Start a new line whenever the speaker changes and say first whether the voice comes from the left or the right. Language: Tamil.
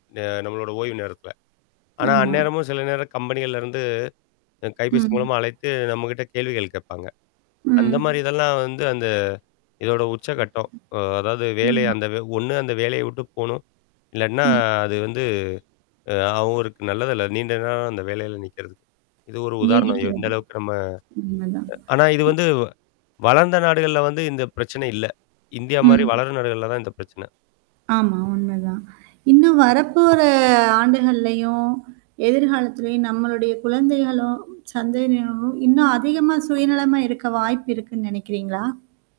left: அ நம்மளோடய ஓய்வு நேரத்தில, ஆனா
right: ஆமா.
left: அந்நேரமும் சில நேரம் கம்பெனிகள்லேருந்து கைபேசி
right: ம்.
left: மூலமா அழைத்து நம்மகிட்ட கேள்விகள் கேட்பாங்க. அந்த மாதிரி
right: ம்.
left: இதெல்லாம் வந்து அந்த இதோட உச்சகட்டம், அ அதாவது வேலை
right: ஆமா.
left: அந்த வே ஒண்ணு. அந்த வேலையை விட்டு போணும் இல்லன்னா
right: ம்.
left: அது வந்து அ அவருக்கு நல்லதல்ல. நீண்ட நாள் அந்த வேலையில நிற்கிறதுக்கு இது ஒரு
right: ம்.
left: உதாரணம். எந்த
right: நீடிக்கிறது.
left: அளவுக்கு நம்ம
right: உண்மதான்.
left: ஆனா, இது
right: ம்.
left: வந்து வளர்ந்த நாடுகள்ல வந்து இந்த பிரச்சனை இல்ல. இந்தியா மாதிரி
right: ம்.
left: வளரும் நாடுகள்ல தான் இந்த பிரச்சன.
right: ஆமா. உண்மதான். இன்னும் வரப்போற ஆண்டுகள்லயும் எதிர்காலத்திலையும் நம்மளுடைய குழந்தைகளும் சந்ததினரும் இன்னும் அதிகமா சுயநலமா இருக்க வாய்ப்பு இருக்குனு நினைக்கிறீங்களா?